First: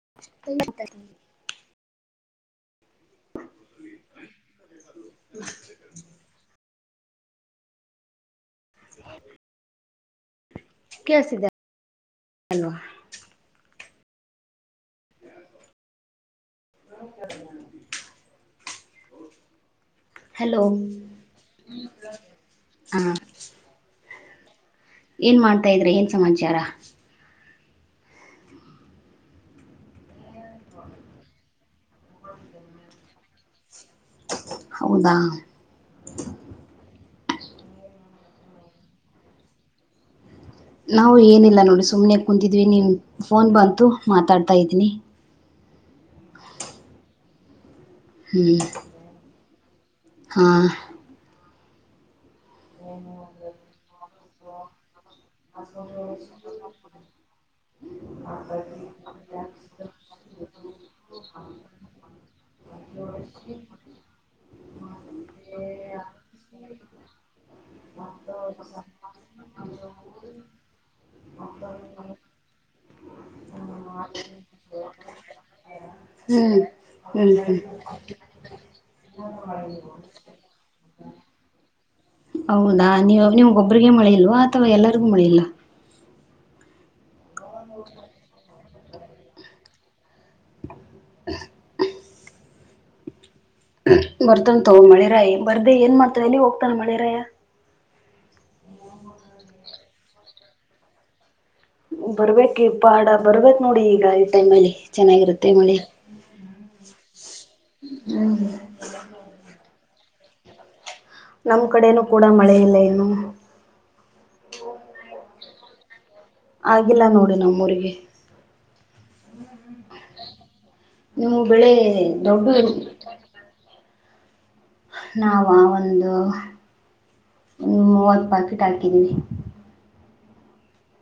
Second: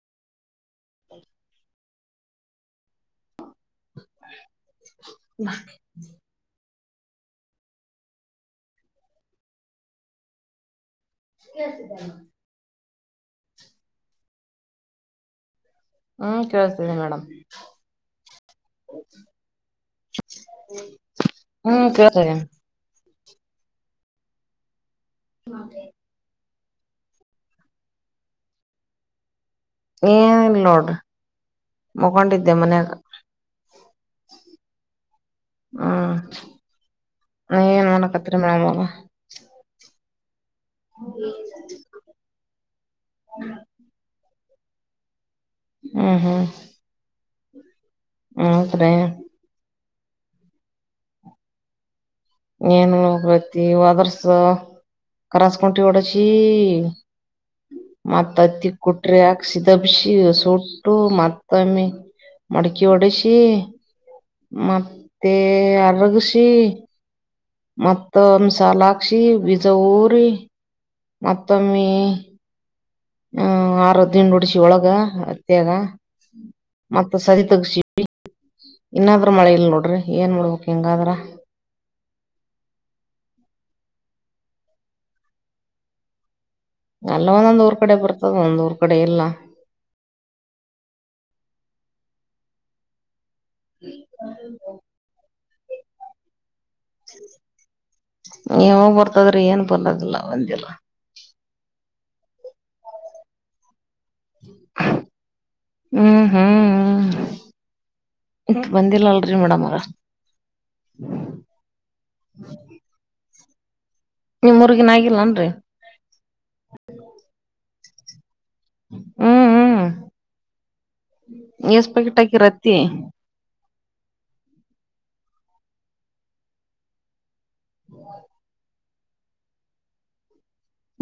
[inaudible] ತೆಮನ್ ತಾಗಿ ಬ ಹ ಕಸಿದೆ ಅಲ್ವಾ ಹ ಕೇಳ್ತದೆ ಮೇಡಮ್ ಹಲೋ ಹ್ಮ್ ಕೇಳ್ತದೆ ಹ ಏನ್ ಮಾಡ್ತಾ ಇದ್ರೆ ಏನ್ ಸಮಾಚಾರ [inaudible] ಈ ಲೋಡ್ ಮುಗೊಂಡಿದ್ದೆ ಮನ್ಯಾಗ ಹೌದಾ ಹಾ ನ ಏನ್ ಮಾಡಕತ್ರಿ ಮೇಡಮ್ ಅವ ನಾವು ಏನಿಲ್ಲ ನೋಡಿ ಸುಮ್ನೆ ಕುಂತಿದ್ವಿ ನೀನ್ ಫೋನ್ ಬಂತು ಮಾತಾಡ್ತ ಹತ್ತೈವ್ರಿ ಹ್ಮ ಹ್ಮ್ ಹ್ಮ್ ತ್ರೇ ಹಾ ಏನ್ ಒತಿ ಅದರ್ಸ ಕರಸ್ಕಂಟಿ ಹೊಡಸಿ ಮತ್ ಅತ್ತಿ ಕುಟ್ರಿ ಹಾಕ್ ಸಿದಬ್ಸಿ ಸೂಟ್ಟು ಮತ್ ಮತ್ತಮ್ಮಿ ಮಡಕಿ ಓಡಸಿ ಮತ್ತೆ ಅರಗಸಿ ಮತ್ತ ಹಂಸಾಲಾಕ್ಷಿ ಬಿಜೌರಿ ಮತ್ತೊಮ್ಮಿ ಹ ಆರು ದಿಂಡಾ ಉಡ್ಸಿ ಒಳಗ ಹತ್ಯಾಗ ಹ್ಮ್ ಮತ್ತ ಸದಿ ತೆಗ್ಸಿ ಹ್ಮ್ಮ್ ಹ್ ಇನ್ನಾದ್ರೂ ಮಳೆ ಇಲ್ ನೋಡ್ರಿ ಏನ್ ಮಾಡಡ್ಬೇಕ್ ಹಿಂಗಾದ್ರ ಹೌದಾ ನಾ ನೀವು ನಿಮ್ಗೊಬರೀಗ ಮಳಿ ಇಲ್ವಾ ಅಥವಾ ಎಲ್ಲರಿಗೂ ಮಳಿಲ್ಲ ಅಲ್ಲ ಒಂದೊಂದ್ ಊರ್ ಕಡೆ ಬರ್ತದ ಒಂದ್ ಊರ್ ಕಡೆ ಇಲ್ಲ [inaudible] ಬರ್ತನ್ ತಗೋ ಮಳೆರಾಯ ಬರ್ದೆ ಏನ್ ಮಾಡ್ತಾನ ಎಲ್ಲಿಗ ಹೋಗ ಪ ಮಳೆರಾಯ ಹ್ಮ್ ಬರ್ತದ್ರಿ ಏನ್ ಬಂದಗಿಲ್ಲ ಬಂದಿಲ್ಲ ಬರ್ಬೇಕಿ ಫಾಡ ಬರ್ಬೇಕ ನೋಡ ಈಗ ಗಾಳಿ ಟೈಮಲ್ಲಿ ಚೆನ್ನಾಗಿರುತ್ತೆ ಮಳಿ ಹ್ಮ್ ಹ್ಮ್ ಹ್ಮ್ ಹ್ಮ್ ಬಂದಿಲ್ಲ ಅಲ್ರಿ ಮೇಡಮ್ ಅವ್ರ ನಮ್ ಕಡೆನೂ ಕೂಡ ಮಳೆ ಇಲ್ಲ ಏನು. ನಿಮ್ ಉರ್ಗಿನ್ಯಾ ಆಗಿಲ್ಲ ಏನ್ರೀ. ಏ ಹ್ಮ್ ಹ್ಮ್ ನಿಮ್ಮು ಬೆಳೆ ಎಷ್ಟ್ ಪ್ಯಾಕೆಟ್ ಹಾಕಿರ್ ದೊಡ್ಡು ಹತ್ತಿ ನಾವಾ ಒಂದ ಹ್ಮ್ ಮೂವತ್ತ್ ಪಾಕೆಟ್ ಹಾ ಹಾಕಿದೀವಿ.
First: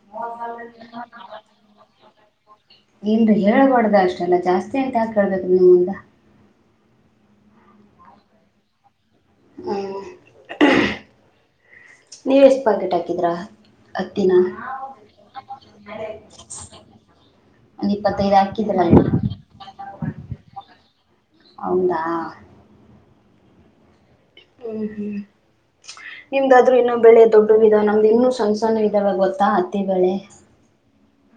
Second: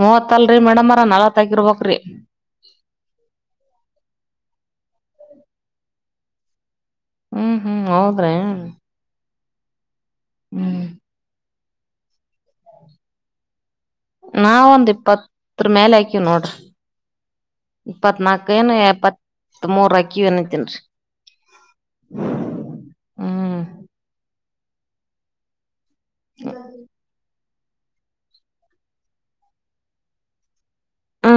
ಮೂವತ್ತ ಅಲ್ರೀ ಮೇಡಮ್ ಅರಾ ನಾಲ್ವತ್ತ್ ಹಾಕಿರ್ಬೆಕ್ರಿ. ಅಲ್ಲ ಜಾಸ್ತಿ ಐತ ಯಾಕ ಹೆಳ್ಬೇಕ ನಿಮಿಂದ. ಹ್ಮ್ ಹ್ಮ್ ಹೌದ್ರೆ. ಹ್ಮ್ ಹ್ಮ್ ನೀವ್ ಎಷ್ಟ್ ಪಾಕೆಟ್ ಹಾಕಿದ್ರ ಹತ್ತಿನ ನಾವ ಒಂದ್ ಇಪ್ಪತ್ತರ ಮ್ಯಾಲ ಹಾಕಿವ ನೋಡ್ರಿ ಒಂದ್ ಇಪ್ಪತ್ತೈದು ಇಪ್ಪತ್ನಾಕ ಏನ ಹಾಕಿದ್ರಲ್ಲ ಇಪ್ಪತ್ ಮೂರ್ ಹಾಕಿವ ಏನತ್ತಿನರಿ. ಹೌದಾ ಹ್ಮ್ ಹ್ಮ್ಮ್ ಹ್ಮ್ಮ್ ನಿಮ್ದಾದಾದ್ರು ಇನ್ನ ಬೆಳೆ ದೊಡ್ಡ ನಮ್ದ ನಿಧಾನ ನಮ್ದ ಇನ್ನು ಸಣ್ಣ ಸಣ್ಣ ಇದ್ದಾವೆ ಗೊತ್ತಾ ಹತ್ತಿ ಬೆಳೆ.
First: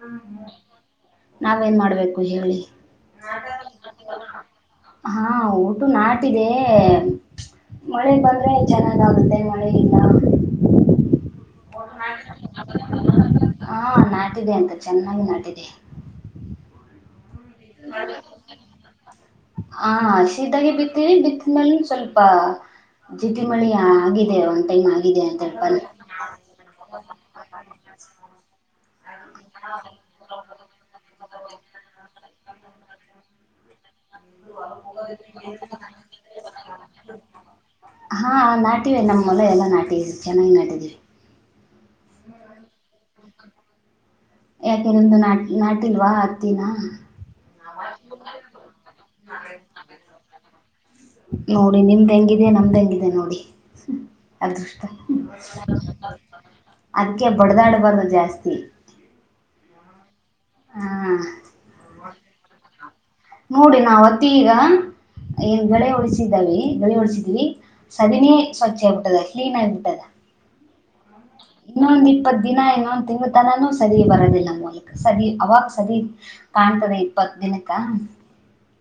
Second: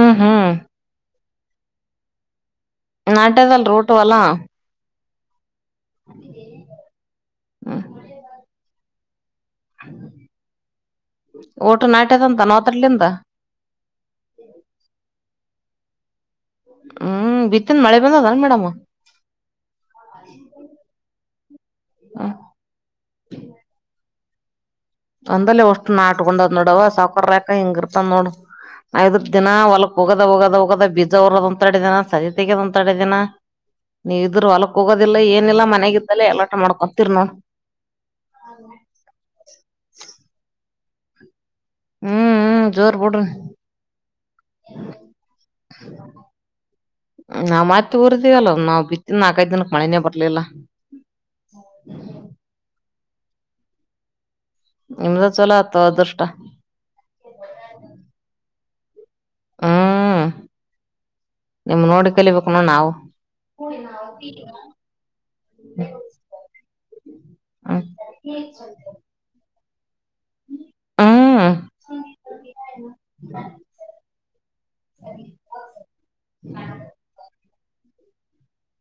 ಹ್ಮ ಹ್ಮ ಹ್ಮ್ ನಾವೇನ್ ಮಾಡ್ಬೇಕು ಹೇಳಿ. ನಾಟ್ಯದಲ್ ರೂಟ್ ಹೊಲಾ. ಹಾ ದು ನಾಟಿದೆ. ಮಳಿ ಬಂದ್ರೆ ಚೆನ್ನಾಗ ಆಗುತ್ತೆ. ಮಳೆ ಇಲ್ಲ ಒಟ್ಟು ನಾಟ್ಯದಂತ ನವತ್ರಲಿಂದ ಹಾ ನಾಟಿದೆ ಅಂತ ಚೆನ್ನಾಗಿ ನಾಟಿದೆ. ಹ್ಮ್ ಬಿತ್ತಿನ ಮಳೆ ಬಂದದ ಮೇಡಮ್ ಹ ಹಸಿ ಇದ್ದಾಗೆ ಬಿತ್ತೀವಿ ಬಿತ್ ಮೇಲ್ನು ಸ್ವಲ್ಪ ಹ್ಮ್ ಜಿಟಿಮಳಿ ಆಗಿ ನಿವಂತ್. ಅಂದಲ್ಲೆ ಒಷ್ಟು ನಾಟಕೊಂಡದ್ ನೋಡವ ಸಾವಕಾರ ಲೆಕ್ಕ ಹಿಂಗ ಇರ್ತನ್ ನೋಡು. ಐದರ್ ದಿನ ಹೊಲಕ್ ಹೋಗದ ಹೋಗದ ಹೋಗದ ಬೀಜ ಊರದ ಒಂದ ತ್ಯಾಡೆ ದಿನ ಸ ಜೊತೆಗೆ ಒಂದ್ ತ್ಯಾಡೆ ದಿನಾ. ನೀವ ಇದ್ದುರ್ ಹೊಲಕ್ ಹೋಗೋದಿಲ್ಲ ಏನಿಲ್ಲ ಮನೆಗಿದ್ದಲ ಎಲಾಟ ಮಾಡ್ಕೊತಿರ್ ನೋಡ್ - ಹಾ ನಾಟಿವೆ ನಮ್ಮ ಹೊಲ ಎಲ್ಲ ನಾಟಿದೀವಿ ಚೆನ್ನಾಗಿ ನಾಟಿದೀವಿ. ಹ್ಮ್ ಹ್ಮ್ ಜೋರ್ ಬಿಡ್ರಿ ಯಾಕೆ ನಿಮ್ದು ನಾ ನಾಟಿಲ್ವಾ ಹತ್ತಿನ ನಾವ್ ಮತ್ ಊರ್ದೀವಲ್ಲ ನಾವ್ ಬಿತ್ತಿನ ನಾಲ್ಕೈದ್ ದಿನಕ್ ಮಳೆನೇ ಬರ್ಲಿಲ್ಲ ನೋಡಿ ನಿಮ್ದ್ ಹೆಂಗಿದ ನಮ್ದ್ ಹೆಂಗಿದೇನೆ ನೋಡಿ ಹ್ಮ ಅದೃಷ್ಟ ನಿಮ್ದ ಚಲೋ ಆತ ಅದೃಷ್ಟ ಅದಕ್ಕೆ ಬಡದಾಡ್ ಬಾರದು ಜಾಸ್ತಿ ಹ್ಮ್ ಹಾ ನಿಮ್ ನೋಡಿ ಕಲಿಬೇಕು ನೋಡ್ ನಾವು ನೋಡಿ ನಾವವು ಹತ್ತಿ ಈಗ ಏನ್ ಗಳೆ ಉಳಿಸಿದೇವಿ ಗಳೆ ಒಡೆಸಿವಿ ಹ್ಮ್ ಸದಿನೇ ಸ್ವಚ್ಛ ಆಗ್ಬಿಟ್ಟದ ಕ್ಲೀನ್ ಆಗಿ ಹ್ಮ್ ಇನ್ನೊಂದ್ ಇಪ್ಪತ್ ದಿನ ಇನ್ನೊಂದ ತಿಂಗ ತನಾನೂ ಸದ ಬರೋದಿಲ್ಲ ಮೂಲಕ ಸದ ಅವಾಗ ಸದ ಕಾಣ್ತದೆ ಇಪ್ಪತ್ ದಿನಕ್ಕ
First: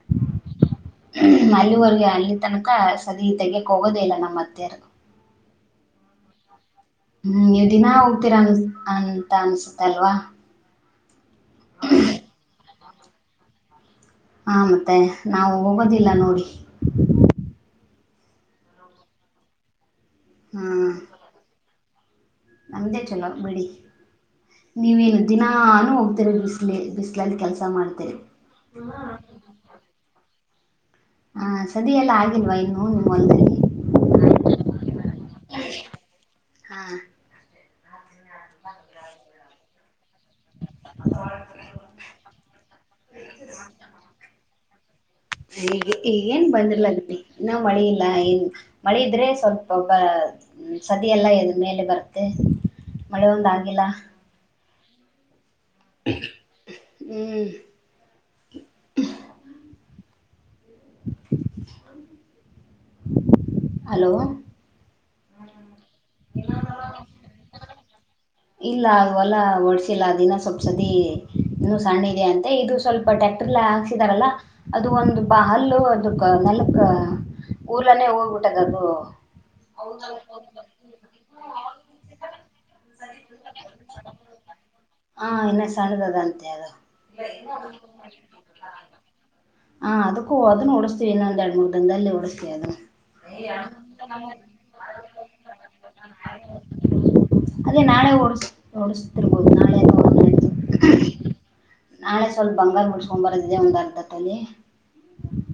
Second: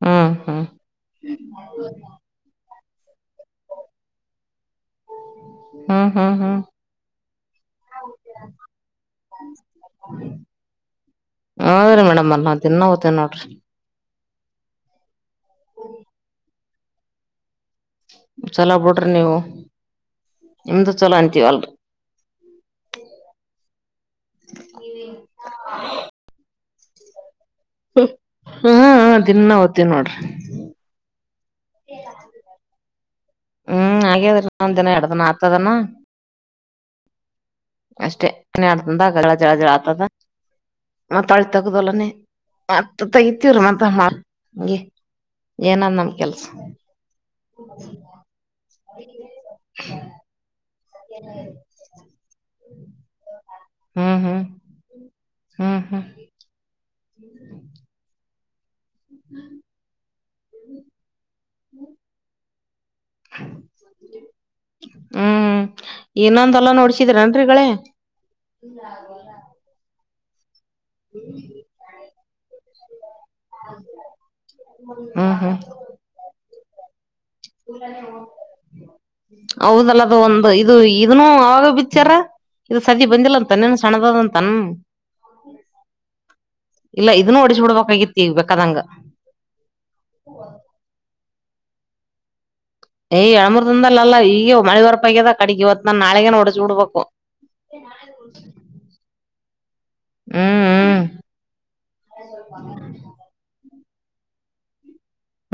ಹ್ಮ್ ಹ್ಮ್ ಅಲ್ಲಿವರ್ಗೆ ಅಲ್ಲಿ ತನಕ ಸದಿ ತೆಗೆಗಕ್ ಹೋಗೋದೆ ಇಲ್ಲ ನಮ್ಮಅತ್ತೆರ್ ಹ್ಮ್ ಹ್ಮ್ ಹ್ಮ್ ಹ್ಮ್ ದಿನಾ ಹೋಗ್ತೀರಾ ಅನ್ ಅಂತ ಅನ್ಸುತ್ತ ಅಲ್ವಾ ಹೌದ್ರೀ ಮೇಡಮ್ ಅರ್ಮ ತಿನ್ನೋಗತೇ ನೋಡ್ರಿ ಹಾ ಮತ್ತೆ ನಾವು ಹೋಗೋದಿಲ್ಲ ನೋಡಿ [inaudible] ಚಲ ಬಿಡ್ರಿ ನೀವು ಹಾ ನಿಮ್ದು ಚಲೋ ಅಂತೀವಿ ಅಲ್ರಿ ನಮ್ದೇ ಚೊಲೋ ಬಿಡಿ ನೀವೇನು ದಿನಾನು ಹೋಗ್ತಿರಿ ಬಿ ಬಿಸಲಲ್ಲಿ ಕೆಲ್ಸ ಮಾಡ್ತೀರಿ ಹಾ ದನ್ನಾ ಓತೀವಿ ನೋಡ್ರಿ ಹಾ ಸದಿ ಎಲ್ಲ ಆಗಿಲ್ವಾ ಇನ್ನು ಒ ಹ್ಮ್ ಹಾಗ್ಯದ್ರಿಲ್ಲ ಒಂದ್ ದಿನ ಎಡ್ದಿನ ಆತದನ ಹಾ ಅಷ್ಟೇ ಮನ ಆಡ್ತಂದ ಗಲ್ಲ ಜಳ ಜಳ ಆಗ್ತದ ಮತಾಳಿ ತಗದಲ್ಲನೆ ಮತ್ತ ತಗತಿವ್ರೀ ಮ ಹಗೆ ಏನಂದ ನಮ ಕೆಲ್ಸ ಇ ಮಳಿ ಇಲ್ಲ ಏನ್ ಮಳೆ ಇದ್ರೆ ಸ್ವಲ್ಪ ಒಬ್ಬ ಸದಿ ಎಲ್ಲಾ ಎದು ಮೇಲೆ ಬರತ್ತೆ ಮಳೆ ಒಂದ ಆಾಗಿಲ್ಲಾ ಹ್ಮ್ ಹ್ಮ್ ಹ್ಮ್ ಹ್ಮ್ [inaudible] ಹ್ಮ್ ಹ್ಮ [inaudible] ಹಲೋ ಹ್ಮ್ ಇನ್ನೊಂದು ಎಲ್ಲ ನೋಡ್ಸಿದೀರನ್ೀಗಳೇ [inaudible] ಇಲ್ಲ ಆಗವಲ್ಲ ವರ್ಸ [inaudible] ಚಲಾ ದಿನ ಸ [unintelligible] ಸದಿ ಇ ಸಣ್ಣ ಇದೆಯಂತೆ ಇದು ಟ್ಯಾಕ್ಟರ್ ಹಾಕ್ಸಿದಾರಲ್ಲ ಅದು ಒಂದು ಹ್ಮ್ ಬ ಹ್ಮ್ ಹಲ್ಲು ಅದ ನೆಲ್ಕ್ ಹೌದಲ್ಲ ಅದು ಒಂದು ಇದು ಇದನ್ನು ಅವಾಗ ಪಿಕ್ಚರ್ ಇದು ಸದ ಬಂದಿಲ್ಲಂತ ತನ್ನನ ಸಣ್ಣದಾದ ತನ್ ಹಾ ಇನ್ನ ಸಣ್ಣದದಂತೆ ಅದು ಇಲ್ಲ ಇದನ್ನು ಒಡಸ್ಬಿಡ್ಬೇಕಾಗಿತಿ ಬೇಕಾದಂಗ ಎರಡು ಮೂರು ದಂದದಲ್ಲಿ ಓಡುಸ್ತೀನಿ ಅದು ಏ್ ಯಳಮುರ್ದಿಂದಲ್ಲಲ್ಲಾ ಈಗ ಮಳೆ ಬರಪಗ್ಯದ ಕಡಗ್ ಇವತ್ ನಾ ನಾಳಗೇನ ಹೊಡಿಸ್ ಬಿಡ್ಬೇಕು ಅದೇ ನಾೆ ಓ ಓಡ [inaudible] ಒನಾಳ [inaudible] ಹು ಹ್ಮ್ ಹ್ಮ್ ನಾಳೆ ಸ್ವಲ್ಪ ಬಂಗಾರ ಬೀಡ್ಸ್ಕೊಂಡ್ ಬರದಿದೆ ಒಂದ ಕತಲ್ಲಿ [inaudible]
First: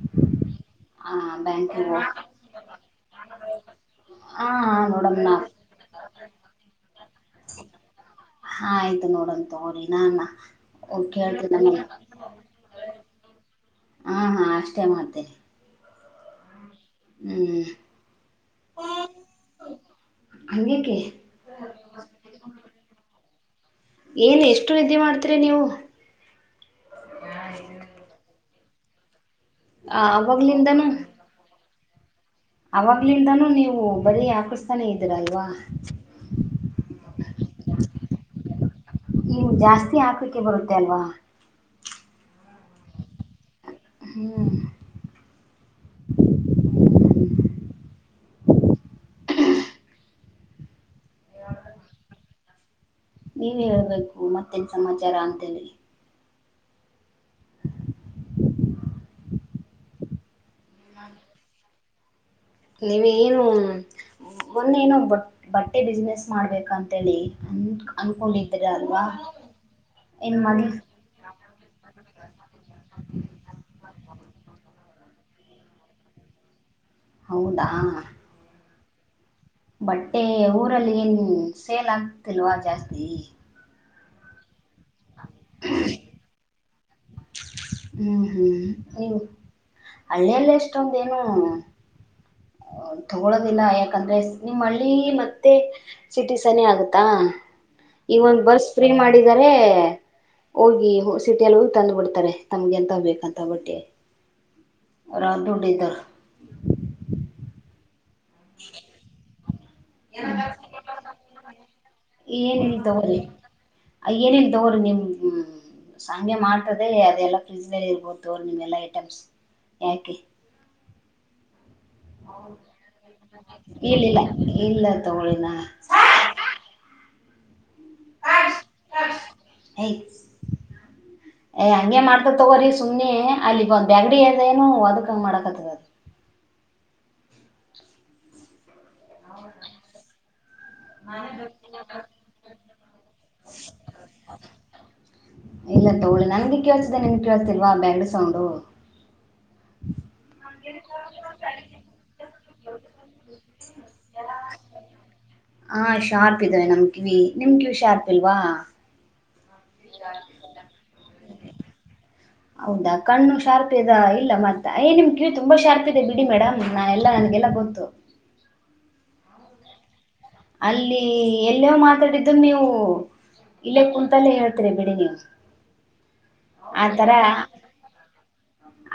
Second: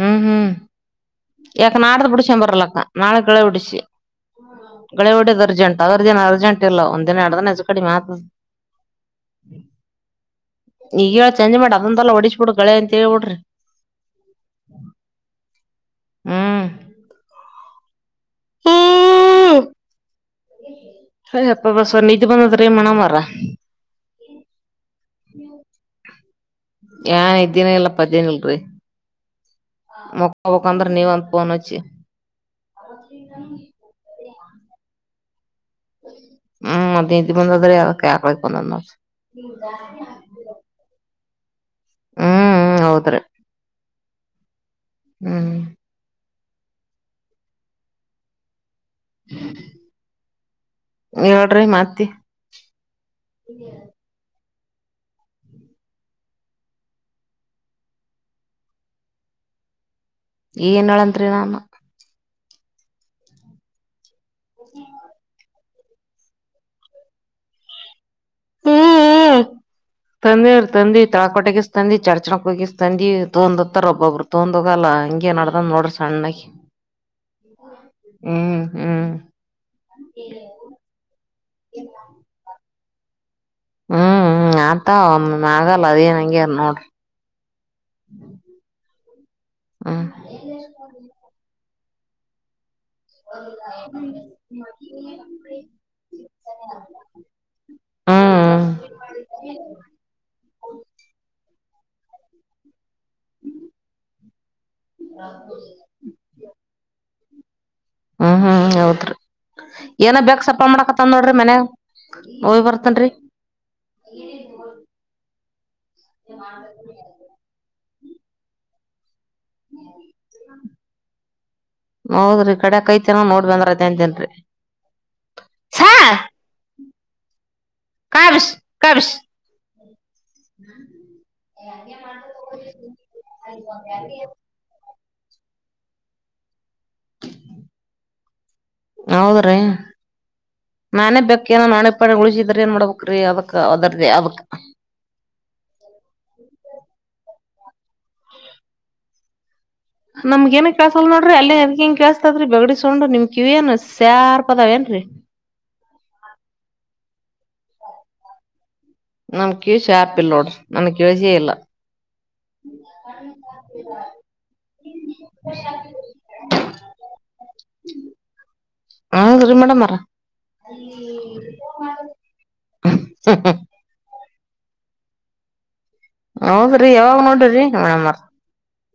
ಹ್ಮ್ ಹ್ಮ್ ಯಾಕ ನಾಡ್ದ ಹೋಗ್ ಬಿಡಸ ಬರಲ್ಲಕ್ಕ ನಾಳೆ ಗಳಹೊಡ್ಸಿ ಹಾ ಗಳೆ ನೋಡಮ್ ಹೊಡದ್ ನಾವ್ ಅರ್ಜೆಂಟ್ ಅದರದೆನು ಅರ್ಜೆಂಟ್ ಇಲ್ಲ ಒಂದ ಎರಡೇನ ಹೆಚ್ಚು ಕಡ್ಮಿಗುತ್ತೆ ಹಾ ಆಯ್ತು ನೋಡಣ ತಗೋರಿ ನಾನ ಈಗ ಹೇಳ ಚೇಂಜ್ ಕೇಳ್ತೀನಿ ಮಾಡಿ ಅದೊಂದಲ್ಲ ನಮ ಹೊಡಿಸ್ಬಿಡು ಗಳೆ ಅಂತ ಹೇಳ್ಬಿಡ್ರಿ ಹ್ಮ ಹಾ ಅಷ್ಟ ಮಷ್ಟೆ ಮಾಡತ [inaudible] ಹ್ಮ್ ಹ್ಮ್ಮ್ಮ್ಮ್ ಅೆ [inaudible] ಅಪ್ಪ ಬಸವರ್ ನಿದ್ದು ಬಂದತ್ರರ ಮಣ ಮಾಡರ ಏನ್ ಎಷ್ಟು ನಿದ್ದೆ ಮಾಡ್ತೀರಿ ನೀವು ನ್ ಇದೇನ ಇಲ್ಲಪ್ಪ ಅದೇನ ಇಲ್ರಿ ಆ ಅವಾಗ್ಲಿಂದಾನು ಮೂಕ್ಕಬೇಕಬೇಕಂದ್ರೆ ನೀವ ಅಂತ ಪೋನ್ಚ್ಚಿ ಅವಾಗ್ಲಿಂದಾನು ನೀವು ಬರೀ ಆಾಕ ತಾನೇ ಇದ್ದೀರಾ ಇಲ್ವಾ ಹ್ಮ್ ಮದತಿ ಬಂದದ್ರೀ ಯಕ್ಕೆ ಆಕ್ಳಕ್ಕೆ ಬಂದ ನ ನೀವು ಜಾಸ್ತಿ ಹಾಕಕ್ಕೆ ಬರುತ್ತೆ ಅಲ್ವಾ ಹ್ಮ್ ಹೌದ್ರಿ ಹ್ಮ್ ಹ್ಮ್ ಹೇಳ್ರಿ ಮತ್ತ ನೀವ ಹೇಳ್ಬೇಕು ಮತ್ತೆ ಮತ್ತಿನ ಸಮಾಚಾರ ಅಂತೇಳ ಹೇಳಿ ಏನ್ ಹೇಳಂರಿ ನಾನ್ ನೀವ ಏನು ಒಂದೇ ಏನ್ಬಟ್ ಬಟ್ಟೆ ಬಿಸ್ನನೆಸ್ ಮಾಡ್ಬೇಕ ಅಂತೇಳಿ ಅಂದ ಹ್ಮ್ ಏನ್ ತಂದವ್ರ ಮಾಡಿ ತಂದಿ ತಳಕಟಗಿಸಸ್ ತಂದಿ ಚಾರ್ಚನಕ್ ಹೋಗಿಸ್ ತಂದಿ ತೋಂದತ್ತತಾರ ಒಬ್ಬೊಬ್ರು ತೊಂದ ಹೋಗಲ್ಲ ಹಂಗ ನಡತ ಹ ನೋಡ ಸಣೆ ಹೌದಾ ಹ್ಮ ಹ್ಮ್ ಬಟ್ಟೆ ಊರಲ್ಲಿ ಏನ್ ಸೇಲ್ ಆಗ್ತಿಲ್ವಾ ಜಾಸ್ತಿ ನೀ ಹ್ಮ್ ಆ ಅ ಒ ಆಗಲ್ಲ ಅದ ಏನ್ ಹಂಗ್ಯಾರ ನೋ್ರಿ ಹ್ಮ್ ಹ್ಮ್ ನೀವು ಹ್ಮ್ ಹಳ್ಳಿಯಲ್ಲ ಇಷ್ಟೊಂದೇನು ತಗೊಳದಿಲ್ಲ ಯಾಕಂದ್ರೆ ನಿಮ್ಮ್ ಹಳ್ಳಿ ಮತ್ತೆ ಸಿಟಿ ಸನಿ ಆಗತ್ತಾ ಈಗ ಒಂದ್ ಬಸ್ ಹ್ಮ್ ಫ್ರೀ ಮಾಡಿದರೆ ಹೋಗಿ ಸಿಟಿಲ್ಲಿ ಹೋಗ ತಂದ್ ಬಿಡ್ತಾರೆ ತಮ್ಗೆ ಎಂತ ಬೇಕಂತ ಬಟ್ಟಿ ರದು ಉಡ ಇಧರ ಹ್ಮ್ ಹ್ಮ್ ಹೌದ್ರಿ ಏನ ಬೇಕ್ ಸಪ್ಪ ಮಾಡಕತ್ತನ್ ನೋಡ್ರಿ ಮನ್ಯಾಗ ಹೋಗಿ ಏನಲ್ಲಿ ಬರ್ತನ್ರಿ ತಗ್ರಿ ಅ ಏನಲ್ ತಗೋ್ರಿ ನಿಮ್ ಸಂಜೆ ಮಾಡ್ತದೆ ಅದೆಲ್ಲಾ ಫ್ರಿಜ್ ಮಲ್ಲಿ ಹ ತೋರು ನಿಮ್ಮ ಎಲ್ಲ ಐಟಮ್ಸ್ ಯಾಕೆ ಹೌದ್ರಿ ಕಡ್ಯಾಕ್ ಐತೆನ ನೋಡ್ ಬಂದ್ರಐತೆ ಇಲ್ಲಿಲ್ಲ ಅಂತೇನ್ರಿ ಇಲ್ಲ ತಗಳಿನ ಸಾ ಕವಿಸ ಕವಿಸ ಹ ಏ ಹಂಗಗೆ ಮಾಡ್ತ ತಗೋ್ರಿ ಸುಮನೆ ಅಲ್ಲಿಗ ಒಂದ್ ಬಗಡಿ ಅದಏನು ಒದಕ್ ಹ ಮಡಕದ ಹೌದ್ರೀ ನಾನೇ ಬೇಕೇಏನೋ ನಾನೆ ಪಣ ಉಳಿಸಿದ್ರಿ ಏನ್ ಮಾಡ್ಬೇಕಕ್ಅದಕ್ಕ ಅದರ ಅದಕ್ಕ ಬ್ಯಾಂಡ ಸೌಂಡು ನಮ್ಗ ಏನ ಕೆೇಸಲ್ ನೋಡ್ರಿ ಅಲ್ಲಿ ಎದಗಿಂಗ ಕೆೇಸತದಿ ಬಗಡಿಸಕೊಂಡು ನಿಮ್ ಕ ಇವ್ನ್ ಸ್ಯಾರ್ ಪದಾವ ಏನ್ರೀ ನಿಮ್ಗೆ ಹುಷಾರರ್ತಿಲ್ವಾ ನಮಕ್ ಶಾಪ್ ಇಲ್ಲೋಡ ನಮಗೆ ಯೋಷ ಇಲ್ಲ ಹೌದಾ ಕಣ್ಣು ಶಾರ್ಪ್ ಇದೆ ಇಲ್ಲ ಮತ್ತ ಏ ನಿಮ್ ಕೀವ ತುಂಬಾ ಶಾರ್ಪ್ ಇದೆ ಬಿಡಿ ಮೇಡಮ್ ನಾ ಎಲ್ಲಾ ನನ್ಗೆಲ್ಲಾ ಗೊತ್ತು ಹಾ ಸರಿ ಮೇಡಮ್ರ ಅಲ್ಲಿ ಎಲ್ಲೋ ಮಾತಾಡಿದ್ದು ನೀವು ಇಲ್ಲೇ ಕುಲ್ತಲ್ಲೇ ಹೇಳ್ ಬಿಡಿ ನೀು ಹೌದ್ರಿ ಆತರ ಯಾವಾಗ ನೋಡ್ರಿ ಮೇಡಮರ್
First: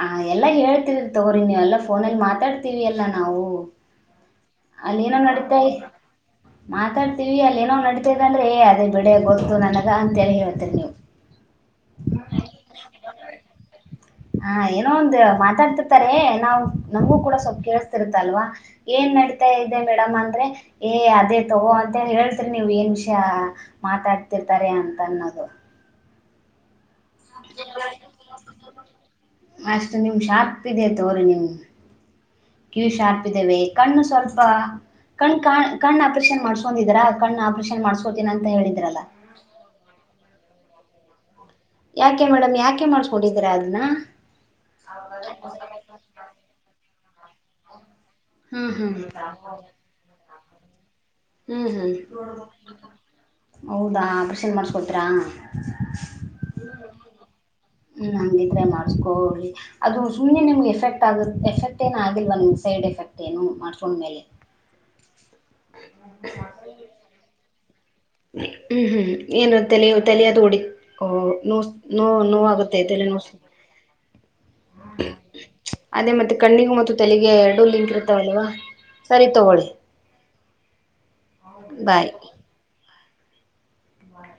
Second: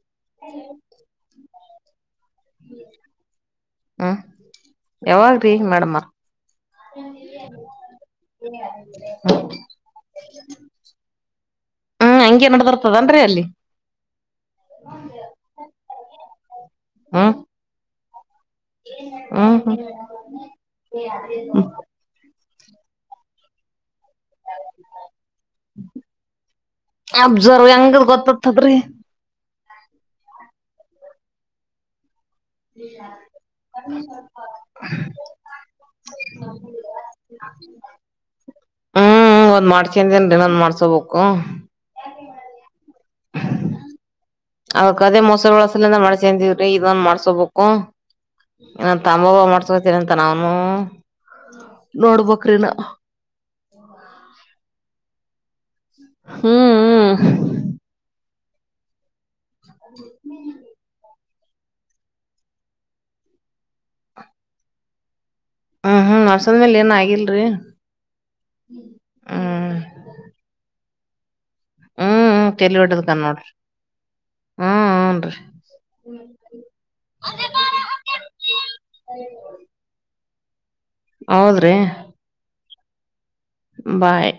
ಆ ಎಲ್ಲಾ ಹೇಳ್ತಿದಿ ತೋರ ನೀ ಎಲ್ಲ ಫೋನಲ್ಲಿ ಮಾತ್ರ ಮಾತಾಡ್ತೀವಿ ಎಲ್ಲಾ ನಾವು ಹ್ಮ್ ಅಲ್ಲಿ ಏನಂಗ ಯಾವಾಗ್ರೀ ನಡೀತಾಯ ಮೇಡಮರ್ ಮಾತಾಡ್ತಿವಿ ಅಲ್ಲಿ ನೋ ನಡತೇದಂದ್ರೆ ಏ ಅದೇ ಬಿಡ ಗೊತ್ತು ನನಗ ಅಂತೇಳಿ ಹೇಳ್ತೇರಿ ನೀವು ಹ್ಮ್ ಹಂಗೆ ನಡ್ದರ್ತದನ್ರಿ ಅಲ್ಲಿ ಹ ಏನೋ ಒಂದು ಮಾತಾಡ್ತಿರ್ತಾರೆ ನಾವ್ ನಮಗೂ ಹ್ಮ್ ಕೂಡ ಸ್ವಲ್ಪ ಕೇಳ್ ಇತ್ತಲ್ವಾ ಏನ್ ನಡತಾ ಹ್ಮ್ ಇೆ ಹ್ಮ್ ಮೇಡಮ್ ಅಂದ್ರೆ ಏ ಅದೇ ತಗೋ ಅಂತ ಹೇಳ ನೀವ್ ಏನ್ಷಾ ಮಾತಾಡ್ತಿರ್ತಾರೆ ಅಂತ ಅನ್ನೋದು ಅಬ್ಸರ್ವ ಅಂಗಲ್ ಗೊತ್ತತ್ತದ್ರಿ. ಅಷ್ಟು ನಿಮ್ ಶಾಪ್ ಇದೆ ತೋರಿ ನಿಮ್ ಕ್ಯೂ ಶಾರ್ಪ್ ಇದ್ದೇವವೆ ಕಣ್ಣು ಸ್ವಲ್ಪ ಕಣ ಕ ಕಣ್ಣು ಆಪರೇಷನ್ ಮಾಡ್ಸ್ಕೊಂಡಿದರಾ ಕಣ್ಣು ಆಪರೇಷನ್ ಮಾಡ್ಸ್ಕೋತನ ಅಂತ ಹೇಳಿದ್ರಲ್ಲ. ಸವುಕ ಯಾಕೆ ಮೇಡಮ್ ಯಾಕೆ ಮಾಡ್ಸ್ ಕುಡಿದ್ರಾ ಅದನ್ನ. ಅವಕ್ಕ ಅದೇ ಮೋಸರು ಒಳಸಲಿಂದ ಮಾಡ್ಸ ಅಂತಿದ್ರರಿ ಇದೊಂದ್ ಮಾಡ್ಸ್ ಸವ ಬೊಕು ಹ್ಮ್ ನಾ ಹ್ಮ್ ತಂಬಬ ಮಾಡಸ್ಕತೀನ ಅಂತ ನಾವು ಹ್ಮುಊ ಹ್ಮ್ ಹ್ಮ್ ಹೌದಾ ಆಪ್ರೇಷನ್ ಮಾಡಸ್ಕೊತಿರಾ ಹ್ಮ್ ಹ್ಮ್. ರೆ ಮಾಡಿಸ್ಕೊಳ್ಳಿ. ಅದು ಸುಮನೆ ನಿಮ್ಗೆ ಎಫೆಕ್ಟ್ ಆಗುತ್ತೆ ಎಫೆಕ್ಟ್ ಏನು ಆಗಿಲ್ವಾ ನಮಗೆ ಸೈಡ್ ಎಫೆಕ್ಟ್ ಏನು ಮಾಡ್ಕೊಂಡ್ಮೇಲೆ. ಹ್ಮ್ ಹ್ಮ್ ನರ್ಸದ ಮೇಲೆ ಏನ್ ಆಗಿಲ್ರರಿ. ಹ್ಮ್ ಹ್ಮ್ ಏನು ತಲ ತಲಿಯದು ಓಡಿ ಹೋ ನೋ ನೋ ಹ್ಮ್ ಹ್ಮ್ ತಲಿ ನೋಗುತ್ತೆ ತಲೆ ಹೊಡದಕ ನೋ ನೋಡ್ರಿ ಹ್ಮ್ ಹನ್ರಿ ಅದೇ ಮತ್ತೆ ಕಣ್ಣಿಗ ಮತ್ತು ತೆಲಗೆ ಎರಡು ಲಿಂಕ್ ಇರ್ತಾವಲ್ವಾ ಸರಿ ತಗೊಳ್ಳಿ. ಹೌದ್ರಿ. ಬಾಯ್ ಬಾಯ್.